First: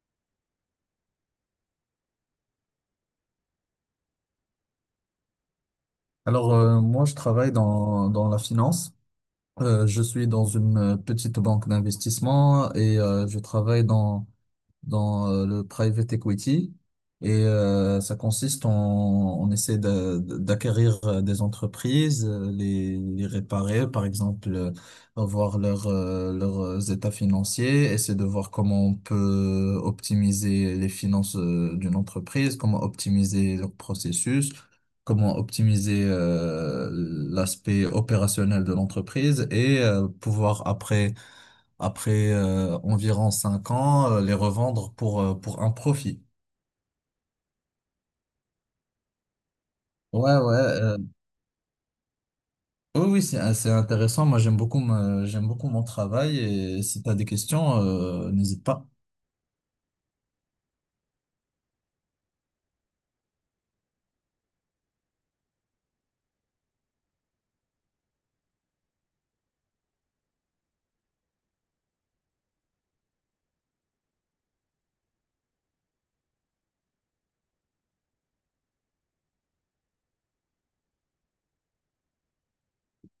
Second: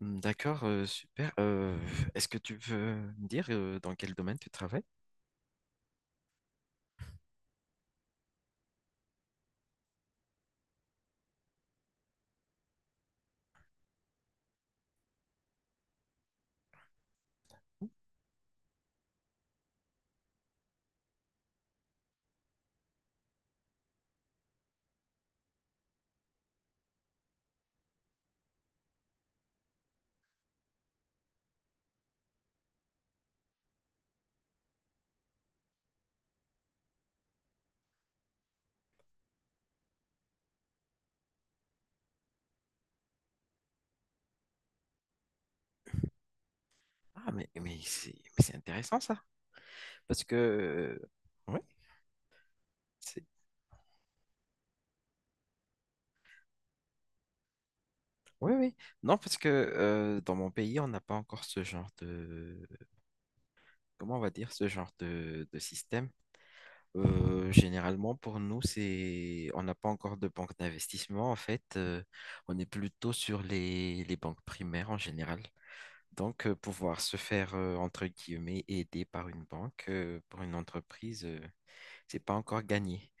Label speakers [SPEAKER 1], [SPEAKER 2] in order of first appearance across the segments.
[SPEAKER 1] Hmm, D'accord, super. Est-ce que tu veux me dire dans quel domaine tu travailles?
[SPEAKER 2] Alors, moi, je travaille dans la finance. Je suis dans une petite banque d'investissement et je travaille dans le private equity. Et ça consiste en, on essaie d'acquérir des entreprises, les réparer, par exemple, voir leurs états financiers, essayer de voir comment on peut optimiser les finances d'une entreprise, comment optimiser leur processus, comment optimiser l'aspect opérationnel de l'entreprise et pouvoir après environ 5 ans, les revendre pour un profit.
[SPEAKER 1] Ah, mais c'est intéressant ça. Parce que,
[SPEAKER 2] Ouais, ouais,
[SPEAKER 1] ouais,
[SPEAKER 2] oui, oui,
[SPEAKER 1] c'est,
[SPEAKER 2] c'est, euh, c'est intéressant. Moi, j'aime j'aime beaucoup mon travail et si tu as des questions,
[SPEAKER 1] oui,
[SPEAKER 2] n'hésite
[SPEAKER 1] oui.
[SPEAKER 2] pas.
[SPEAKER 1] Non, parce que dans mon pays, on n'a pas encore ce genre de, comment on va dire, ce genre de système. Généralement, pour nous, c'est, on n'a pas encore de banque d'investissement. En fait, on est plutôt sur les banques primaires en général. Donc, pouvoir se faire, entre guillemets, aider par une banque, pour une entreprise, c'est pas encore gagné.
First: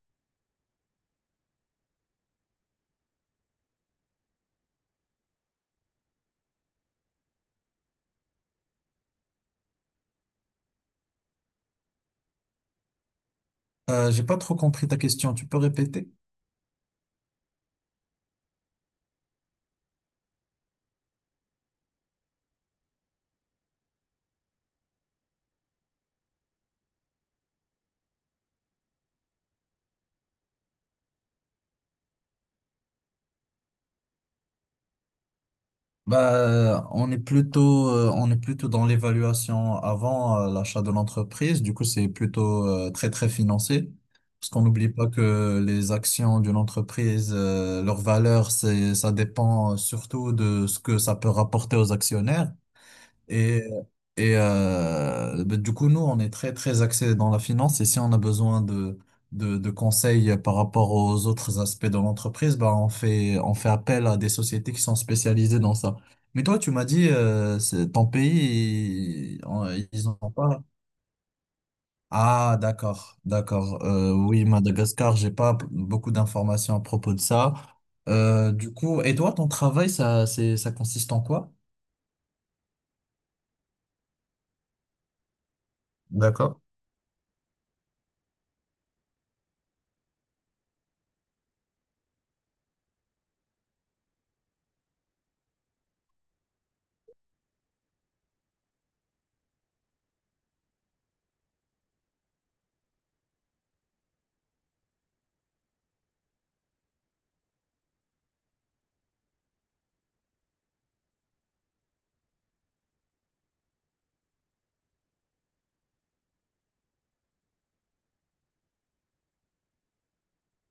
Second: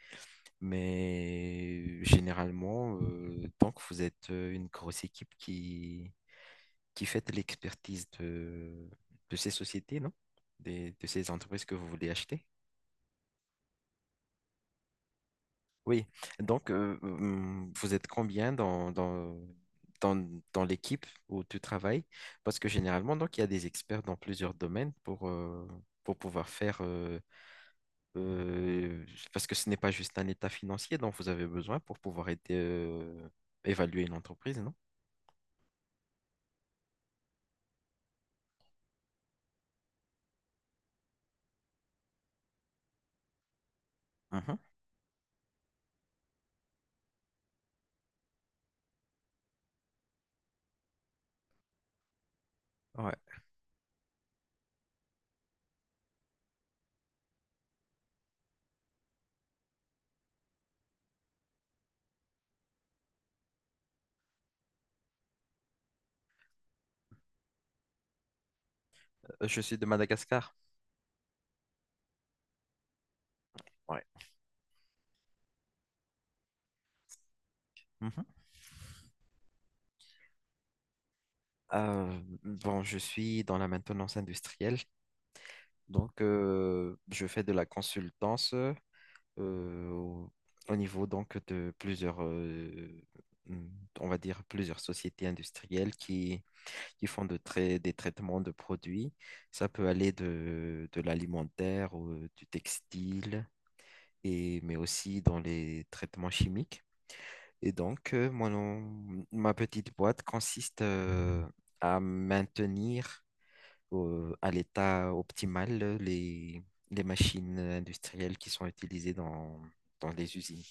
[SPEAKER 1] Mais généralement, tant que vous êtes une grosse équipe qui fait de l'expertise de ces sociétés, non? De ces entreprises que vous voulez acheter.
[SPEAKER 2] J'ai pas trop compris ta question. Tu peux
[SPEAKER 1] Oui,
[SPEAKER 2] répéter?
[SPEAKER 1] donc vous êtes combien dans, dans l'équipe où tu travailles? Parce que généralement, donc, il y a des experts dans plusieurs domaines pour pouvoir faire, euh, parce que ce n'est pas juste un état financier dont vous avez besoin pour pouvoir aider, évaluer une entreprise, non?
[SPEAKER 2] Bah, on est on est plutôt dans l'évaluation avant l'achat de l'entreprise. Du coup, c'est plutôt très, très financé. Parce
[SPEAKER 1] Mhm.
[SPEAKER 2] qu'on n'oublie pas que les actions d'une entreprise, leur valeur, ça dépend surtout de ce que ça peut rapporter aux actionnaires.
[SPEAKER 1] Ouais.
[SPEAKER 2] Et, ben, du coup, nous, on est très, très axé dans la finance. Et si on a besoin de conseils par rapport aux autres aspects de l'entreprise, ben, on fait appel à des sociétés qui sont spécialisées dans ça. Mais toi, tu m'as dit, c'est ton pays,
[SPEAKER 1] Je suis de
[SPEAKER 2] ils en ont
[SPEAKER 1] Madagascar.
[SPEAKER 2] pas. Ah, d'accord, d'accord.
[SPEAKER 1] Ouais.
[SPEAKER 2] Oui, Madagascar, j'ai pas p- beaucoup d'informations à propos de ça.
[SPEAKER 1] Mhm.
[SPEAKER 2] Du coup, et toi, ton travail, ça consiste en quoi?
[SPEAKER 1] Bon, je suis dans la maintenance industrielle, donc
[SPEAKER 2] D'accord.
[SPEAKER 1] je fais de la consultance. euh, au au niveau donc de plusieurs, hum, on va dire plusieurs sociétés industrielles qui font de des traitements de produits. Ça peut aller de l'alimentaire, ou, du textile, et, mais aussi dans les traitements chimiques. Et donc, ma petite boîte consiste à maintenir à l'état optimal les machines industrielles qui sont utilisées dans dans les usines.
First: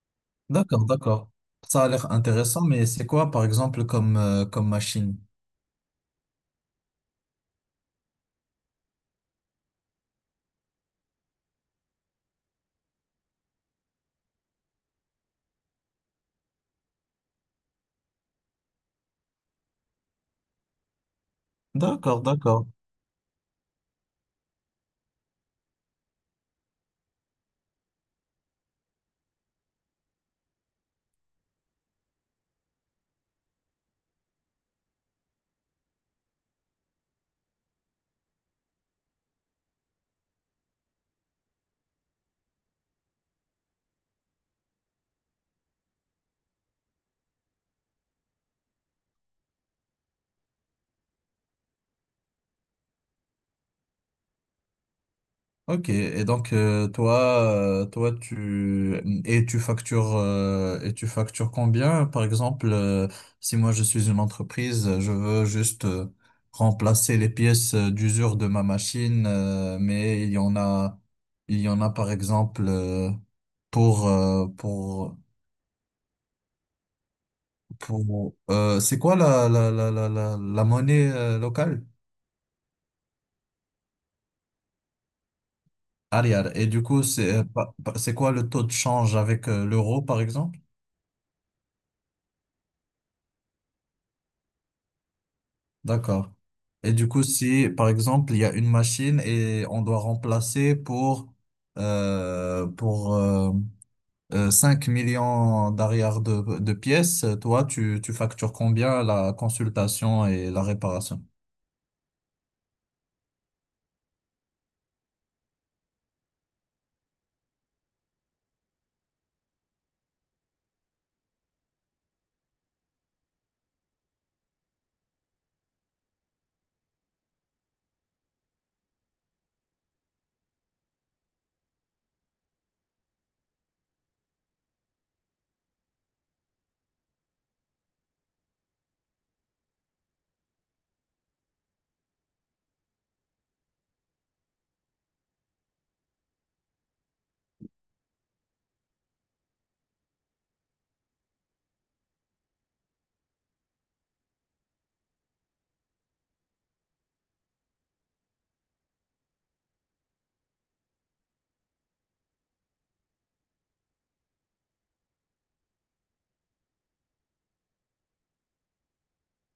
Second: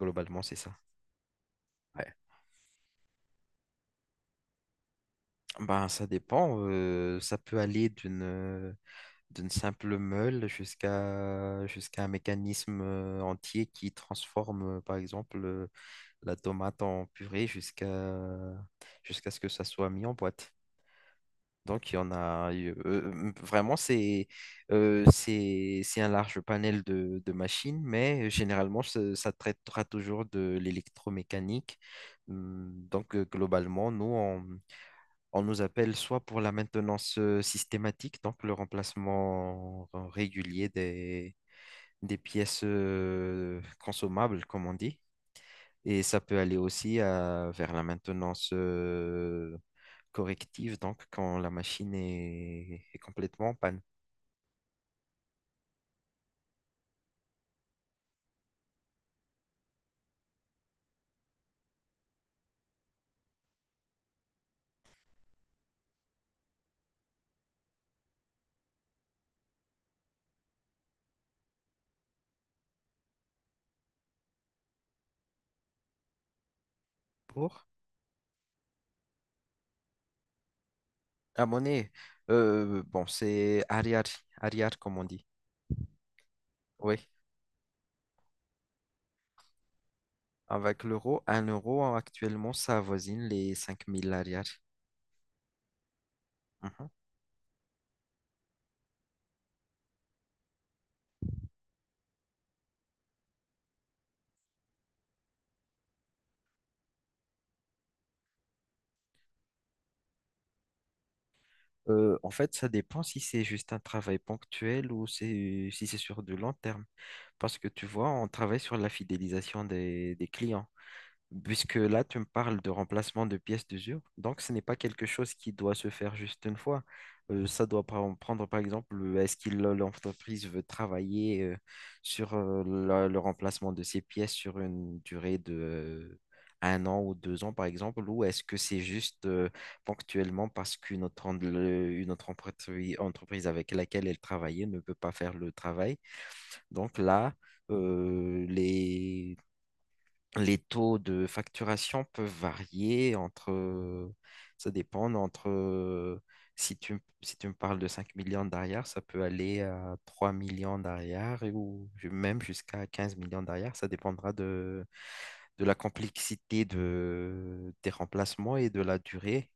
[SPEAKER 1] Globalement, c'est ça.
[SPEAKER 2] D'accord, d'accord. Ça a l'air
[SPEAKER 1] Ouais.
[SPEAKER 2] intéressant, mais c'est quoi, par exemple, comme machine?
[SPEAKER 1] Ben, ça dépend. Ça peut aller d'une d'une simple meule jusqu'à un mécanisme entier qui transforme, par exemple, la tomate en purée jusqu'à jusqu'à ce que ça soit mis en boîte. Donc, il y en
[SPEAKER 2] D'accord,
[SPEAKER 1] a
[SPEAKER 2] d'accord.
[SPEAKER 1] vraiment, c'est un large panel de machines, mais généralement, ça traitera toujours de l'électromécanique. Donc, globalement, nous, on nous appelle soit pour la maintenance systématique, donc le remplacement régulier des pièces consommables, comme on dit. Et ça peut aller aussi vers la maintenance corrective, donc quand la machine est, est complètement en panne.
[SPEAKER 2] Ok, et donc toi, tu factures tu factures combien? Par exemple, si moi je suis une entreprise, je veux juste remplacer les pièces d'usure de ma machine, il y en a par exemple pour euh, pour
[SPEAKER 1] Pour
[SPEAKER 2] Pour, euh, c'est quoi la monnaie
[SPEAKER 1] la
[SPEAKER 2] locale?
[SPEAKER 1] monnaie, bon, c'est arrière, arrière, comme on dit.
[SPEAKER 2] Arrière. Et du
[SPEAKER 1] Oui,
[SPEAKER 2] coup, c'est c'est quoi le taux de change avec l'euro, par exemple?
[SPEAKER 1] avec l'euro, un euro actuellement, ça avoisine les 5 000 arrière.
[SPEAKER 2] D'accord. Et du coup, si, par exemple, il y a une machine et on doit remplacer pour 5 millions d'arrière de pièces, tu factures combien la consultation et la réparation?
[SPEAKER 1] En fait, ça dépend si c'est juste un travail ponctuel ou c'est, si c'est sur du long terme. Parce que tu vois, on travaille sur la fidélisation des clients. Puisque là, tu me parles de remplacement de pièces d'usure, donc ce n'est pas quelque chose qui doit se faire juste une fois. Ça doit prendre, par exemple, est-ce que l'entreprise veut travailler sur le remplacement de ces pièces sur une durée de 1 an ou 2 ans, par exemple, ou est-ce que c'est juste ponctuellement parce qu'une autre, une autre entreprise avec laquelle elle travaillait ne peut pas faire le travail. Donc là, euh, les les taux de facturation peuvent varier entre, ça dépend entre, si tu, si tu me parles de 5 millions d'arrière, ça peut aller à 3 millions d'arrière et ou même jusqu'à 15 millions d'arrière. Ça dépendra de la complexité de, des remplacements et de la durée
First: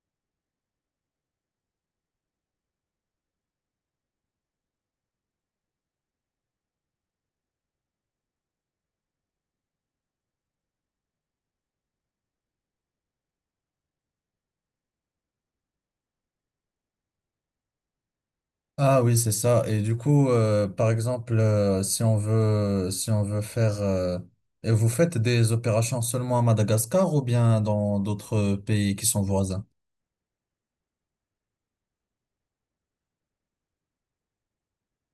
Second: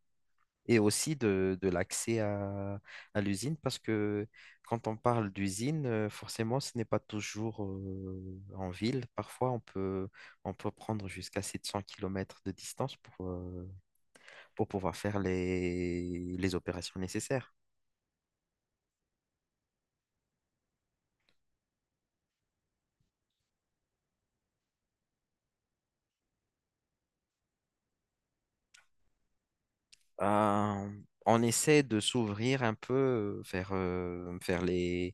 [SPEAKER 1] et aussi de l'accès à l'usine, parce que quand on parle d'usine, forcément, ce n'est pas toujours en ville. Parfois, on peut prendre jusqu'à 700 kilomètres de distance pour pouvoir faire les opérations nécessaires.
[SPEAKER 2] Ah oui, c'est ça. Et du coup, par exemple, si on veut faire, et vous faites des opérations seulement à Madagascar ou bien dans d'autres pays qui sont voisins?
[SPEAKER 1] Euh, on essaie de s'ouvrir un peu vers, vers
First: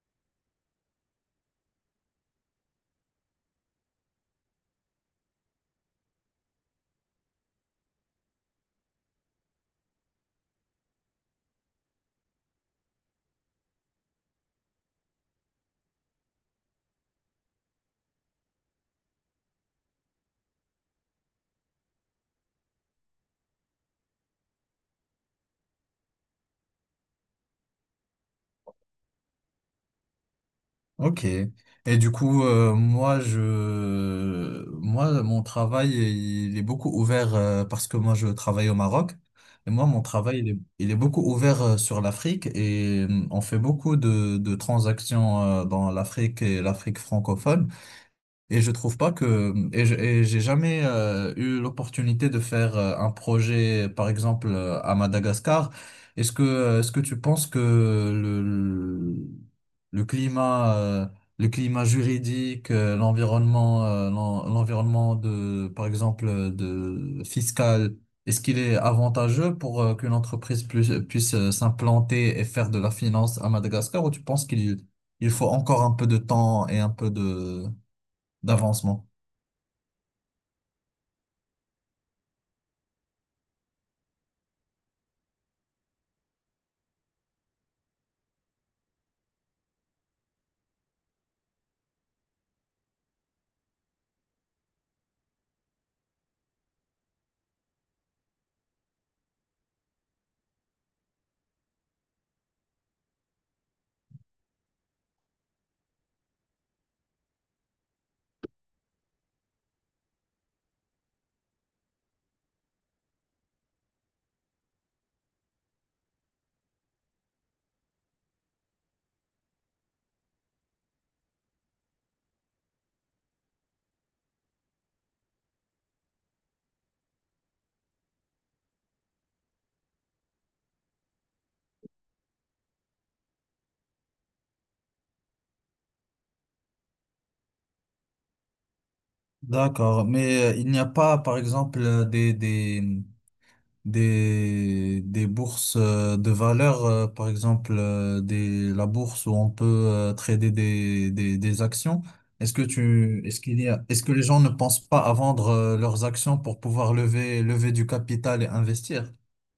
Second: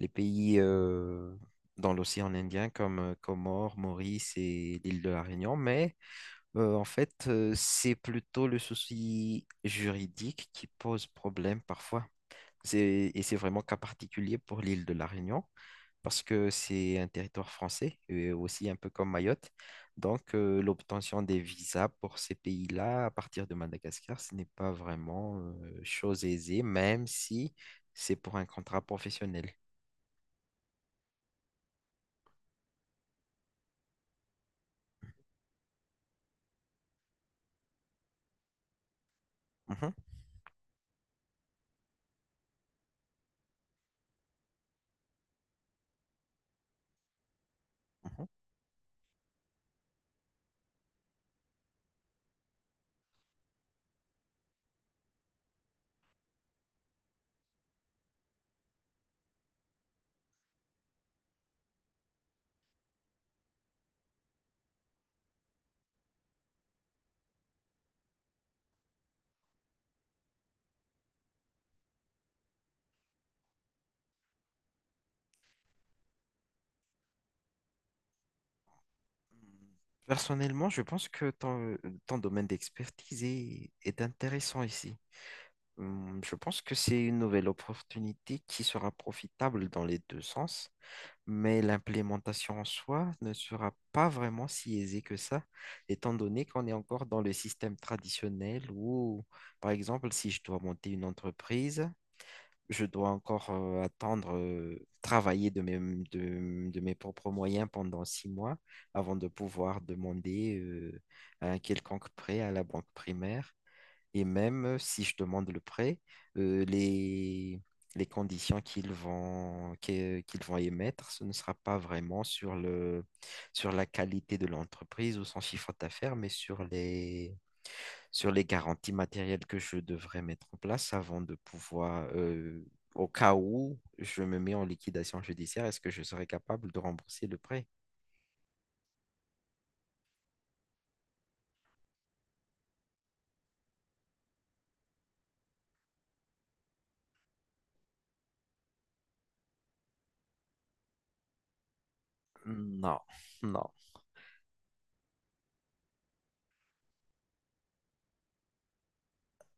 [SPEAKER 1] les pays dans l'océan Indien comme Comores, Maurice et l'île de la Réunion, mais en fait, c'est plutôt le souci juridique qui pose problème parfois. C'est, et c'est vraiment cas particulier pour l'île de la Réunion, parce que c'est un territoire français, et aussi un peu comme Mayotte. Donc, l'obtention des visas pour ces pays-là, à partir de Madagascar, ce n'est pas vraiment chose aisée, même si c'est pour un contrat professionnel.
[SPEAKER 2] Ok. Et du coup, moi, mon travail, il est beaucoup ouvert parce que moi, je travaille au Maroc. Et moi,
[SPEAKER 1] Mhm,
[SPEAKER 2] mon travail, il est beaucoup ouvert sur l'Afrique et on fait beaucoup de transactions dans l'Afrique et l'Afrique francophone.
[SPEAKER 1] mhm.
[SPEAKER 2] Et je trouve pas que j'ai jamais eu l'opportunité de faire un projet, par exemple à Madagascar. Est-ce que tu penses que le climat euh, le climat juridique, l'environnement de par exemple de fiscal, est-ce qu'il est avantageux pour qu'une entreprise puisse s'implanter et faire de la finance à Madagascar ou tu penses qu'il il faut encore un peu de temps et un peu de d'avancement.
[SPEAKER 1] Personnellement, je pense que ton, ton domaine d'expertise est intéressant ici. Je pense que c'est une nouvelle opportunité qui sera profitable dans les deux sens, mais l'implémentation en soi ne sera pas vraiment si aisée que ça, étant donné qu'on est encore dans le système traditionnel où, par exemple, si je dois monter une entreprise, je dois encore attendre, travailler de mes propres moyens pendant 6 mois avant de pouvoir demander un quelconque prêt à la banque primaire. Et même si je demande le prêt, euh, les, les conditions qu'ils vont, qu'ils vont émettre, ce ne sera pas vraiment sur le, sur la qualité de l'entreprise ou son chiffre d'affaires, mais sur les garanties matérielles que je devrais mettre en place avant de pouvoir, au cas où je me mets en liquidation judiciaire, est-ce que je serai capable de rembourser le prêt?
[SPEAKER 2] D'accord, mais il n'y a pas, par exemple, des bourses de valeur, la bourse où on peut trader des actions.
[SPEAKER 1] Non,
[SPEAKER 2] Est-ce qu'il
[SPEAKER 1] non.
[SPEAKER 2] y a, est-ce que les gens ne pensent pas à vendre leurs actions pour pouvoir lever du capital et investir?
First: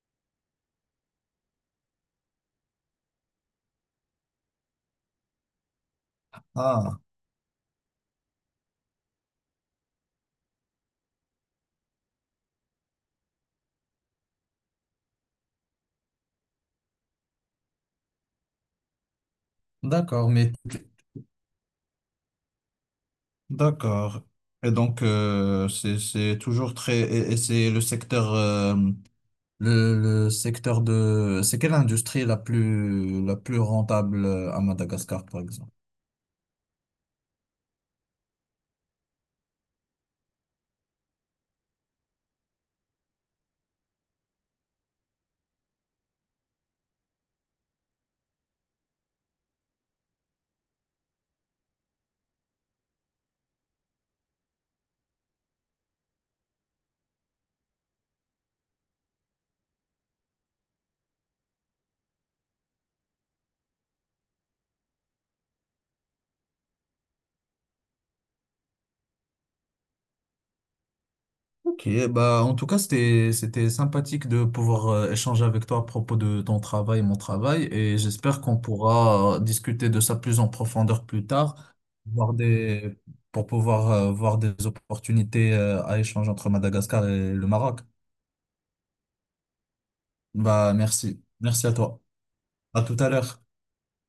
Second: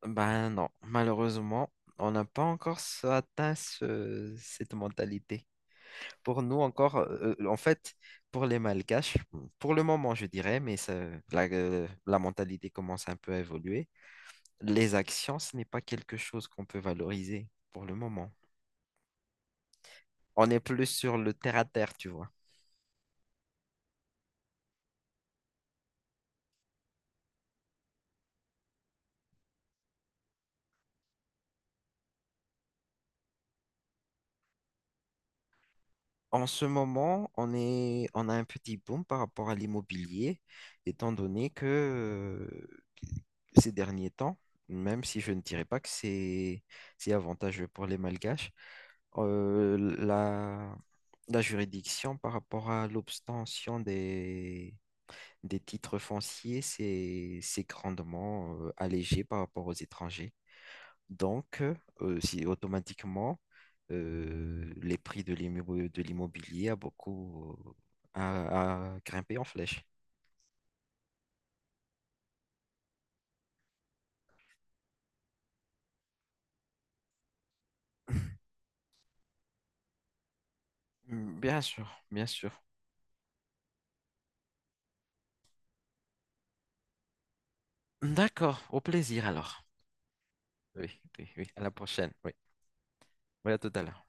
[SPEAKER 1] Ben non, malheureusement, on n'a pas encore atteint cette mentalité. Pour nous encore,
[SPEAKER 2] Ah,
[SPEAKER 1] en fait, pour les Malgaches, pour le moment, je dirais, mais la mentalité commence un peu à évoluer. Les actions, ce n'est pas quelque chose qu'on peut valoriser pour le moment.
[SPEAKER 2] d'accord,
[SPEAKER 1] On
[SPEAKER 2] mais
[SPEAKER 1] est plus sur le terre à terre, tu vois.
[SPEAKER 2] d'accord. Et donc, c'est toujours très, et c'est le secteur le secteur de... C'est quelle industrie la plus rentable à Madagascar, par exemple?
[SPEAKER 1] En ce moment, on est, on a un petit boom par rapport à l'immobilier, étant donné que ces derniers temps, même si je ne dirais pas que c'est avantageux pour les Malgaches, la, la juridiction par rapport à l'obtention des titres fonciers, c'est grandement allégé par rapport aux étrangers. Donc, si automatiquement, les prix de de l'immobilier a beaucoup a grimpé en flèche.
[SPEAKER 2] Ok, bah en tout cas, c'était sympathique de pouvoir échanger avec toi à propos de ton travail et mon travail, et j'espère qu'on pourra discuter de ça plus en profondeur plus
[SPEAKER 1] Bien
[SPEAKER 2] tard,
[SPEAKER 1] sûr, bien
[SPEAKER 2] voir
[SPEAKER 1] sûr.
[SPEAKER 2] des, pour pouvoir voir des opportunités à échanger entre Madagascar et le Maroc.
[SPEAKER 1] D'accord, au plaisir alors.
[SPEAKER 2] Bah
[SPEAKER 1] Oui,
[SPEAKER 2] merci,
[SPEAKER 1] oui, oui. À
[SPEAKER 2] merci
[SPEAKER 1] la
[SPEAKER 2] à toi.
[SPEAKER 1] prochaine. Oui.
[SPEAKER 2] À tout à l'heure.
[SPEAKER 1] Oui, à tout à l'heure.